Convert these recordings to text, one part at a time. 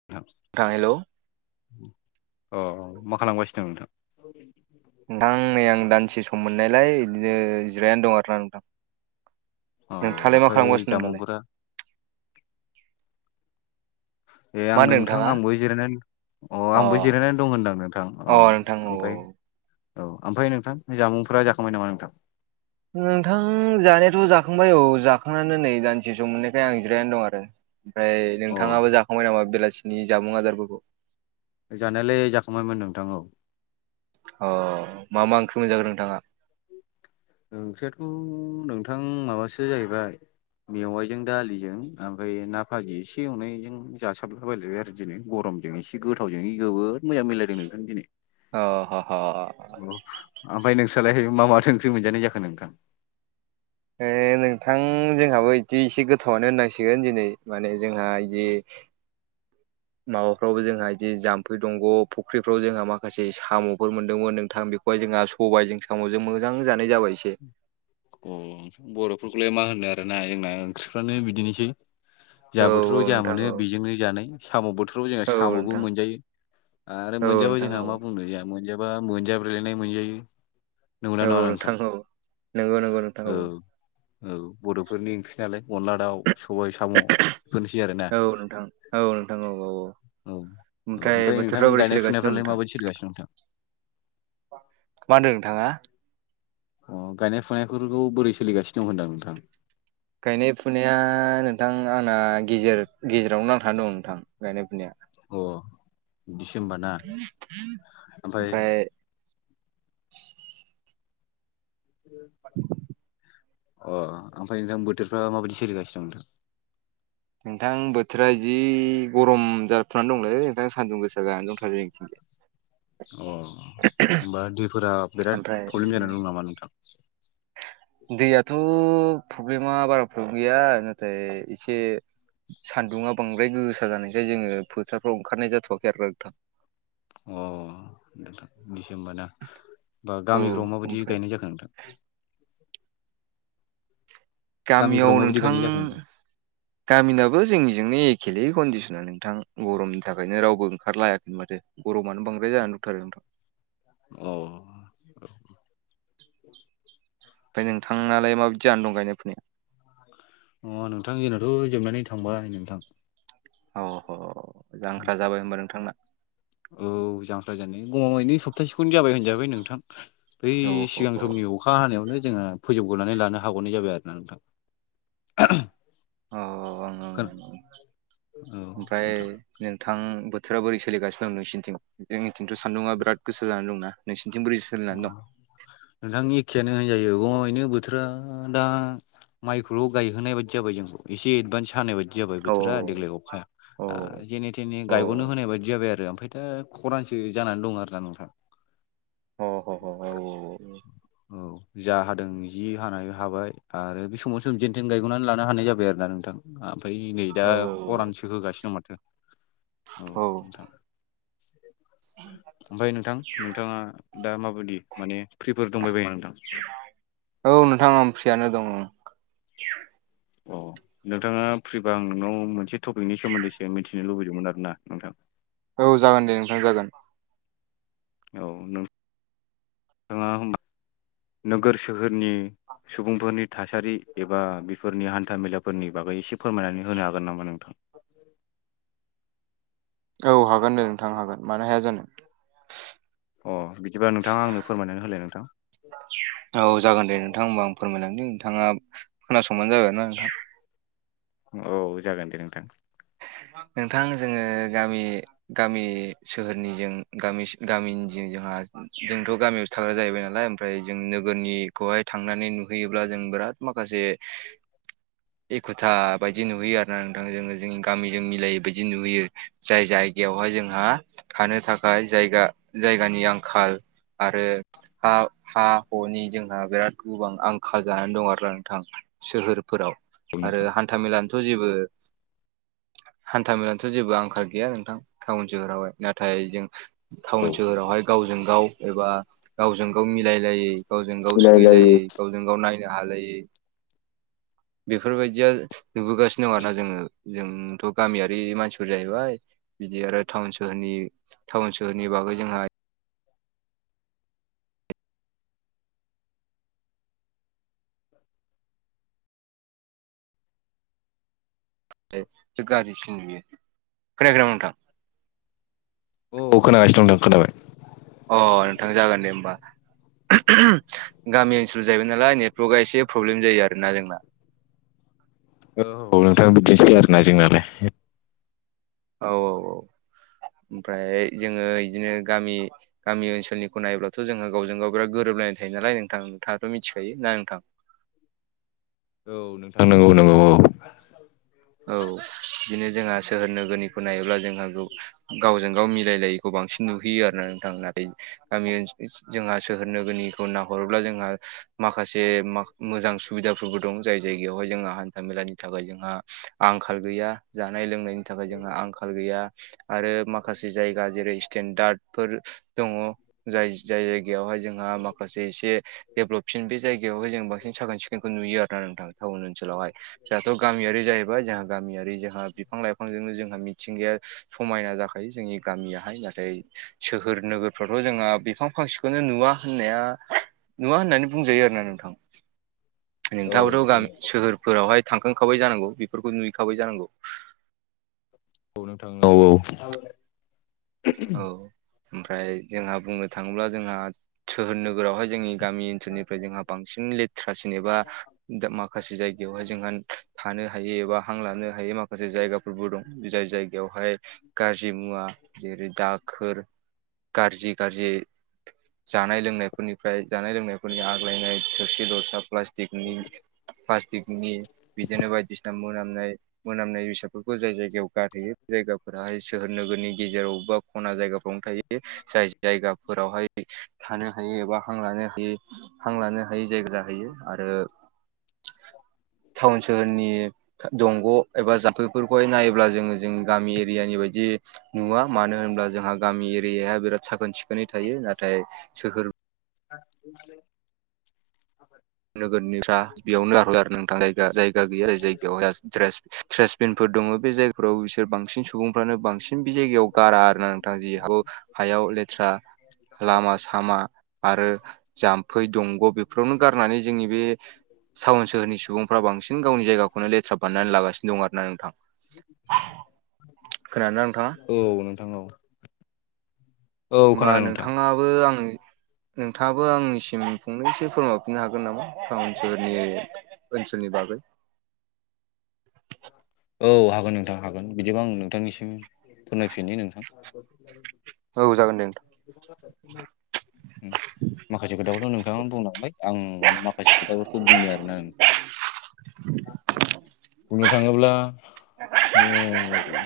[unintelligible] Hello. अ मा खालामगासिनो दं नोंथां। [inaudible] नोंथां नै आं दानिसो सम मोननायलाय बिदिनो जिरायनानै दं आरोना नोंथां। नोंथाङालाय मा खालामगासिनो दं दालाय। ए मा आं होनदों नोंथां नोंथाङा? आंबो जिरायनानै अ आंबो जिरायनानै दं होनदो आं नोंथां अ नोंथां औ औ। ओमफ्राय औ ओमफ्राय नोंथां जामुंफोरा जाखांबाय नामा नोंथां। नोंथां जानायाथ' जाखांबाय औ जाखांनानै नै दानिसो सम मोननायखाय आं जिरायनानै दं आरो। ओमफ्राय नोंथाङाबो जाखांबाय नामा बेलासिनि जामुं आदारफोरखौ जानायलाय जाखांबायमोन नोंथां औ। अ मा मा ओंख्रि मोनजाखो नोंथाङा? ओंख्रियाथ' नोंथां माबासो जाहैबाय। मेवाइजों दालिजों ओमफ्राय ना भाजि एसे एवनायजों जासाबला बायलायबाय आरो दिनै गरम जों एसे गोथावजों जोबोद मोजां मिलायदों नोंथां दिनै अ ह-ह अ ओमफ्राय नोंस्रालायहाय मा माथो ओंख्रि मोनजानाय जाखो नोंथां। नोंथां जोंहाबो इदि एसे गोथावनो होननांसिगोन दिनै माने जोंहा इदि माबाफ्रावबो जोंहा इदि जाम्फै दंग' फुख्रिफ्राव जोंहा माखासे साम'फोर मोन्दोंमोन नोंथां बेखौ सबाय जोंहा सबायजों साम'जों मोजां जानाय जाबाय एसे अ बर'फोरखौलाय मा होननो आरोना जोंना ओंख्रिफ्रानो बिदिनोसै औ जा बोथोराव औ जा नोंथां औ मोनो बेजोंनो जानाय‌। साम' बोथोराव जोंहा औ साम'बो नोंथां मोनजायो आरो औ मोनजाबा नोंथां जोंहा औ मा बुंनो जोंहा मोनजा बा मोनजाब्रायलायनाय मोनजायै औ नोंथां औ नंगौ नंगौ नोंथां औ। औ बर'फोरनि ओंख्रि नालाय अनला दाउ [inaudible] औ नोंथां औ नोंथां औ-औ-औ ओमफ्राय बोथोरफ्रा बोरै सोलिगासिनो दं नोंथां। [inaudible] मा होनदों नोंथाङा अ गायनाय फुनायफोरखौ बोरै सोलिगासिनो दं होनदां नोंथां। गायनाय फुनाया नोंथां आंना गेजेर गेजेरावनो नांथानानै दं नोंथां गायनाय फुनाया। अ इदिसो ओमबा ना ओमफ्राय [inaudible] अ ओमफ्राय नोंथां बोथोरफ्रा माबायदि सोलिगासिनो दं नोंथां। नोंथां बोथोरा इदि गरम जाफुनानै दंलै नोंथां सानदुं गोसा जानानै दंथारो [unintelligible] अ होमबा दैफोरा बिराद प्रब्लेम ओमफ्राय जानानै दं नामा नोंथां? दैयाथ' प्रब्लेमा बारा प्रब्लेम गैया नाथाय एसे सान्दुङा बांद्राय गोसा जानायखाय जोङो फोथारफ्राव ओंखारनाय जाथ'वाखै आरोना नोंथां। अ नोंथां इदिसो ओमबा ना बा औ गामिफ्राव माबायदि ओमफ्राय गायनाय जाखो नोंथां। [inaudible] गामियाव नोंथां गामिनाबो जोंनिजोंनो एखेेलै कन्डिसना नोंथां गरमनि थाखायनो रावबो ओंखारलायाखै माथो। गरमआनो बांद्राय जानानै दंथारो नोंथां ना औ। ओमफ्राय नोंथांनालाय माबायदि जाना दं गायनाय फुनाया? अ नोंथां जोंनावथ' जोबनानै थांबाय नोंथां। अ जांख्रा जाबाय होमबा नोंथांना ओ औ जांख्रा जानाय गमामायैनो सप्तासेखौनो जाबाय होनजाबाय नोंथां बै औ ह ह सिगांआव नि अखा हानायावनो जोङो फोजोबग्रोनानै लानो हागौना जाबाय आरो। औ आङो ओमफ्रायो नोंथां बोथोरा बोरै सोलिगासिनो दं नोंसिनिथिं जोंनिथिंथ' सान्दुङा बिराद गोसो जानानै दा नोंसिथिं बोरै अ सोलिनानै दं? नोंथां एखेयानो होनजायो गमामायैनो बोथोरा दायो माइखौल' गायहोनाय बादि जाबाय जोंखौ एसे एडभान्स हानाय बायदि। जाबाय औ बोथोरा देग्लाय अखाया औ ओ जेनेना थेने औ गायग'नो होनाय बायदि जाबाय आरो ओमफ्राय दा खरानसो जानानै दं आरोना नोंथां ओ अ ह ह औ। जा हादों जि हानाय हाबाय आरो बे समाव सोम जेन थेन गायग'नानै लानो हानाय जाबाय आरोना नोंथाङा। ओमफ्राय नै औ दा खरानसो होगासिनो दं माथो। औ नोंथां ओमफ्राय नोंथां नोंथाङा बादि माने फ्रिफोर दंबायबायो नामा नोंथां? औ नोंथां आं फ्रियानो दङ'। अ नोंथाङा फ्रिबा आं नोंनाव मोनसे टपिकनि सोमोन्दैसो मिथिनो लुबैदोंमोन आरो ना नोंथां? औ जागोन दे नोंथां जागोन। औ नोंथाङा होमबा नोगोर सोहोरनि सुबुंफोरनि थासारि एबा बेफोरनि हान्थामेलाफोरनि बागै एसे फोरमायनानै होनो हागोन नामा नोंथां? औ हागोन दे नोंथां हागोन मानो हाया जानो? अ बिदिबा नोंथाङा आंनो फोरमायनानै होलाय नोंथां ना औ जागोन दे नोंथां हबा आं फोरमायलांनि नोंथाङा खोनासंबानो जाबाय आरो ना नोंथां? औ जागोन दे नोंथां। नोंथां जोङो गामिनि गामि सोहोरनिजों गामि गामिनिजों जोंहा जोंथ' गामियावसोनो थाग्रा जाहैबाय नालाय ओमफ्राय जों नोगोरनिखौहाय थांनानै नुहैयोब्ला जों बिराद माखासेसो एखुथा बायदि नुहैयो आरो ना नोंथां जोङो जोंनिआ गामिजों मिलायै बायदि नुयो जाय जायगायावहाय जोंहाआ थानो थाखाय जायगा जायगानि आंखाल आरो हा हा नि जोंहा बिराद गोबां आंखाल जानानै दं आरोना नोंथां सोहोरफोराव आरो ना हान्था मेलानिथ' जेबोनो हान्था मेलानिथ' जेबो आंखाल गैया नोंथां टाउन सोहोरावहाय नाथाय जोंना? टाउन सोहोरावहाय गावजों गाव एबा गावजों गाव मिलायो लायै गावजों गाव सैलायै गावजों गाव नायनो हालायैनो बेफोरबायदिया नुबोगासिनो दं आरो ना जोङो जोंथ' गामियारि मानसिफोर जाहैबाय। बिदि आरो टाउन सोहोरनि टाउन सोहोरनि बागै जोंहाबो गाज्रिसिन बियो खोन खोनायाखै नोंथांना। औ खोनागासिनो दं नोंथां अ नोंथां जागोन दे होमबा? गामि ओनसोलाव जाहैबाय नालाय नेटवर्कआ एसे प्रब्लेम जायो आरोना जोंना औ नोंथां बिदिनोसै आरो ना जोंनालायो औ औ औ ओमफ्राय जोङो बिदिनो गामिनि गामि ओनसोलखौ नायोबब्लाथ' जोंहा गावजों गाव बिराद गोरोबलायनाय थायो नालाय नोंथां नोंथाङाथ' मिथिखायो ना नोंथां। औ नोंथां नंगौ नंगौ औ। [unintelligible] औ बिदिनो जोंहा सोहोर नोगोरनिखौ नायोब्ला जोंहा गावजों गाव मिलायलायै खौ बांसिन नुहैयो आरो ना नोंथां नाथाय गामि ओनसोल जोंहा सोहोरनोगोरनिखौ नाहरोब्ला जोंहा माखासे मोजां सुबिदाफोरबो दं जाय जायगायावहाय जोंहा हान्था मेलानि थाखाय जोंहा आंखाल गैया जानाय लोंनायनि थाखाय जोंहा आंखाल गैया। आरो माखासे जायगा जेरै स्टेनडार्दफोर दङ। जाय जाय जायगायावहाय जोंहा माखासे एसे देभलपसिन बे जायगायावाय जों बांसिन साखोन सिखोनखौ नुयो आरोना नोंथां। ओनसोलावहाय जोंहाथ' गामियारि जाहैबाय बा जोंहा गामियारि जोंहा बिफां लाइफांजोंनो जोंहा मिथिंगाया समायना जाखायो। जोंनि गामियाहाय नाथाय‌। सोहोर नोगोरफ्रावथ' जोंहा बिफां फांसेखौनो नुवा होननाया। नुङा होननानै बुंजायो आरोना नोंथां। नोंथाङाबोथ' गामि सोहोरफोरावहाय थांखांखाबाय जानांगौ बेफोरखौ नुैखाबाय जानांगौ। औ नोंथां औ‌। औ ओमफ्राय जोंहा बुंनो थाङोब्ला जोंहा सोहोर नोगोरावहाय जोंनि गामि ओनसोलनिफ्राय जोंहा बांसिन लेथ्रासिन एबा दा माखासे जायगायावहाय जोंहा थानो हाय एबा हां लानो हायै माखासे जायगाफोरबो दं जाय जायगायावहाय गाजि मुवा जेरै दाखोर गाजाज्रि गाज्रि जानाय लोंनाय। फोरनिफ्राय जानाय लोंनायफोरनि आग्लायनाय थोरसि दरथा प्लास्टिकनि प्लास्टिकनि बिदिनो बायदिसिना मोनामनाय। मोनामनाय बेसादफोरखौ जाय जायगायाव गारहैयो बे जायगाफोराहाय सोहोर नोगोरनि गेजेराव बा खना जायगा। सुबुं थ जाय जायगाफोरावहाय। थानो हायो एबा हां लानो हायो हां लानो हायो जायगा। जाहैयो आरो टाउन सोहोरनि दंग' एबा जाम्फैफोरखौहाय नायोब्ला जोङो जों गामि एरियानि बायदि नुवा मानो होनब्ला जोंहा गामि एरियाया बिराद साखोन सिखोनै थायो नाथाय सोर [inaudible] नोगोरनि फ बेयावनो ग आरो नोंथां जाया जायगा गैया जाय जायगायावाय ज थ्रेरस थ्रेरसबिनफोर दङ बे जायगफोराव बिसोर बांसिन सुबुंफ्रानो बांसिन। बिम बे जायगायाव गारा आरो ना नोंथां जि हौ हायाव लेथ्रा लामा सामा आरो जाम्फै दंग' बेफोरावनो गार होननानै जोंनि बे टाउन सोहनि सुबुंफ्रा बांसिन गावनि जायगखौनोेथ्रा बाननानै लागासिनो दं आरो ना नोंथां। [inaudible] खोनादोंना नोंथां? औ नोंथां औ। होमबा नोंथाङाबो आं नोंथाङाबो आंनिसिम फंनैसो फोरमायफिननो हागोन नामा? टाउन सोहोरनि बैसनि बाबै [unintelligible] औ हागोन नोंथां हागोन बिदिबा आं नोंथांनिसिम फोरमायफिनि नोंथां। औ जागोन दे नोंथां। [inaudible] माखासे खोथाखौथ' नोंथाङा बुंलांबाय आं माखासे खोथाफोरखौ बुंनि आरोना नोंथां। [inaudible] बुंनो थाङोब्ला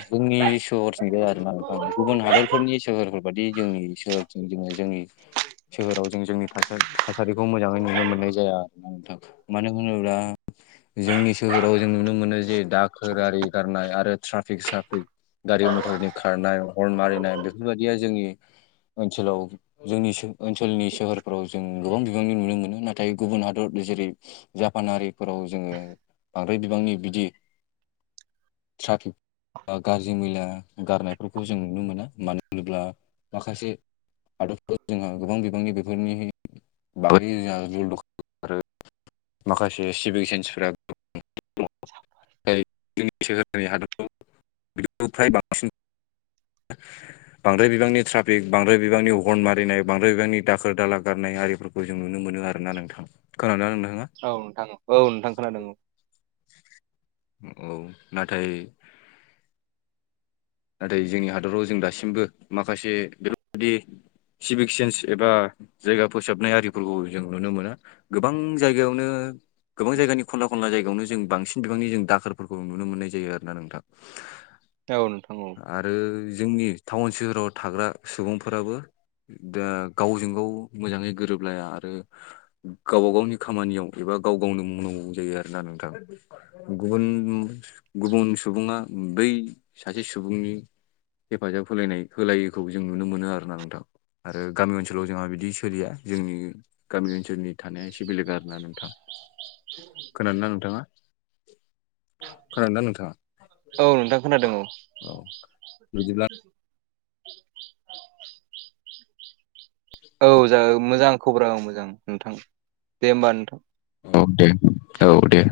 जोंनि सोहोरथिं जाया आरो ना गुबुन हादरफोरनि सोहोरफोरा बाददि जोंनि सोहोरजों जोङो जोंनिनो सोहोराव जों जोंनिास थासारिखौ मोजाङै नुनो मोननाय जाया आरो मानो होनोब्ला जोंनि सोहोराव जों नुनो मोनो जे दा खोर आरि गारनाय आरो ट्राफिक साफिक गारि मथरनि खारनाय हर्न मारिनाय बेफोरबायदिया जोंनि ओनसोलाव। जोंनि ओनसोलनि सोहोरफ्राव जों गोबां बिबांनि नुनो मोनो नाथाय गुबुन हादर जेरै जापानारिफोराव जोङो बांद्राय बिबांनि बिदि ट्राफिक गाज्रि मैला गारनायफोरखौ जों नुनो मोना मानो होनोब्ला माखासे हादरफोर जोंहा गोबां बिबांनि बेफोरनि बागै जोंहा आरो माखासे सिभिक सेन्सफोराबो [unintelligible] फ्राय बांसिन बांद्राय बिबांनि ट्राफिक बांद्राय बिबांनि हर्न मारिनाय बांद्राय बिबांनि दाखोर दाला गारनाय आरिफोरखौ जों नुनो मोनो आरो ना। नोंथां खोनादों ना नोंथाङा? औ नोंथां। औ नोंथां खोनादों औ। औ नाथाय नाथाय जोंनि हादराव जों दासिमबो माखासे बेफोरबायदि सिभिक सेन्स एबा जायगा फोसाबनाय आरिफोरखौ जों नुनो मोना। गोबां जायगायावनो गोबां जायगानि खनला खनला जायगायावनो जों बांसिन बिबांनि जों दाखोरफोरखौ नुनो मोननाय जायो आरोना नोंथां। औ नोंथां औ। आरो जोंनि टाउन सोहोराव थाग्रा सुबुंफोराबो दा गावजों गाव मोजाङै गोरोबलाया आरो। गावबा गावनि खामानियाव एबा गाव गावनो मावनांगौ जायो आरो ना नोंथां। गुबुन गुबुन सुबुङा बै सासे सुबुंनि हेफाजाब होलायनाय होलायोखौ जों नुनो मोनो आरोना नोंथांखौ। आरो गामि ओनसोलाव जोंहा बिदि सोलिया जोंनि गामि ओनसोलनि थानाया एसे बेलेग आरोना नोंथां खोनादों ना नोंथाङा? खोनादों ना नोंथाङा? औ नोंथां खोनादों औ। औ बिदिब्ला औ जाग मोजां खबरा औ मोजां नोंथां दे होमबा नोंथां। औ दे औ दे।